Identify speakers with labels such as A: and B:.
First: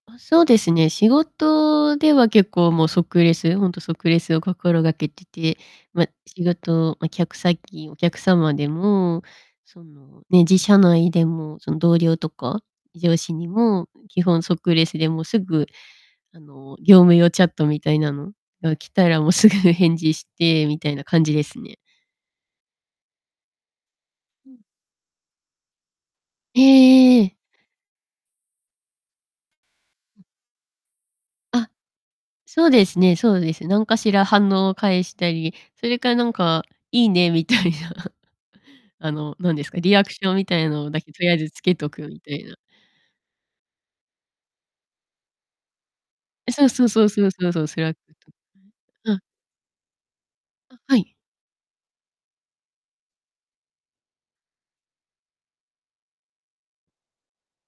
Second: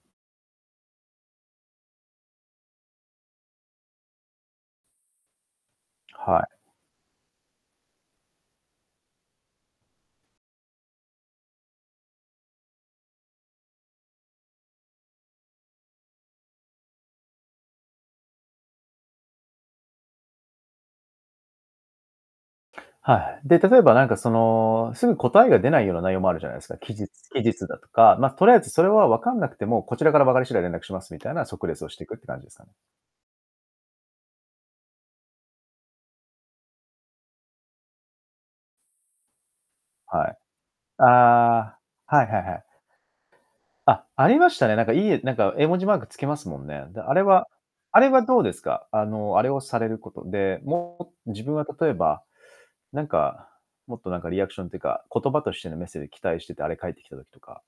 A: あ、そうですね、仕事では結構もう即レス、ほんと即レスを心がけてて、ま、
B: は
A: 仕
B: い。
A: 事、ま、客先、お客様でも、その、ね、自社内でも、その、同僚とか、上司にも基本即レスで、もう、すぐ、あの、業務用チャットみたいなのが来たら、もう、すぐ返事して、みたいな感じですね。
B: はい。で、例えばなんか、そ
A: うん。
B: の、すぐ答えが出ないような内容もあるじゃない
A: へ
B: すか、期日
A: え、ええ。
B: 期日だとか、ま、とりあえずそれは分かんなくても、こちらから分かり次第連絡しますみたいな即
A: あ。
B: レスをしてくって感じですか？
A: そうですね、そうです。なんかしら反応を返したり、それか、なんか、いいね、みたいな、あの、なんですか、リアクシ
B: は
A: ョン
B: い。
A: みたいのだ
B: あ
A: け、とりあえずつけ
B: あ、
A: とくみ
B: はい
A: た
B: はい
A: い
B: は
A: な。
B: い。あ、ありましたね、なんか、いいなんか絵文字マークつきます
A: え、
B: も
A: そ
B: ん
A: う
B: ね。
A: そう
B: で、
A: そう
B: あれ
A: そう
B: は
A: そうそう。それは
B: あれはどうですか？あ
A: うん。
B: の、あれをされることで、
A: あ、は
B: も
A: い。
B: う、自分は例えば、なんか、もっとなんかリアクションというか、言葉としてのメッセージ期待してて、あれ返ってきた時とか。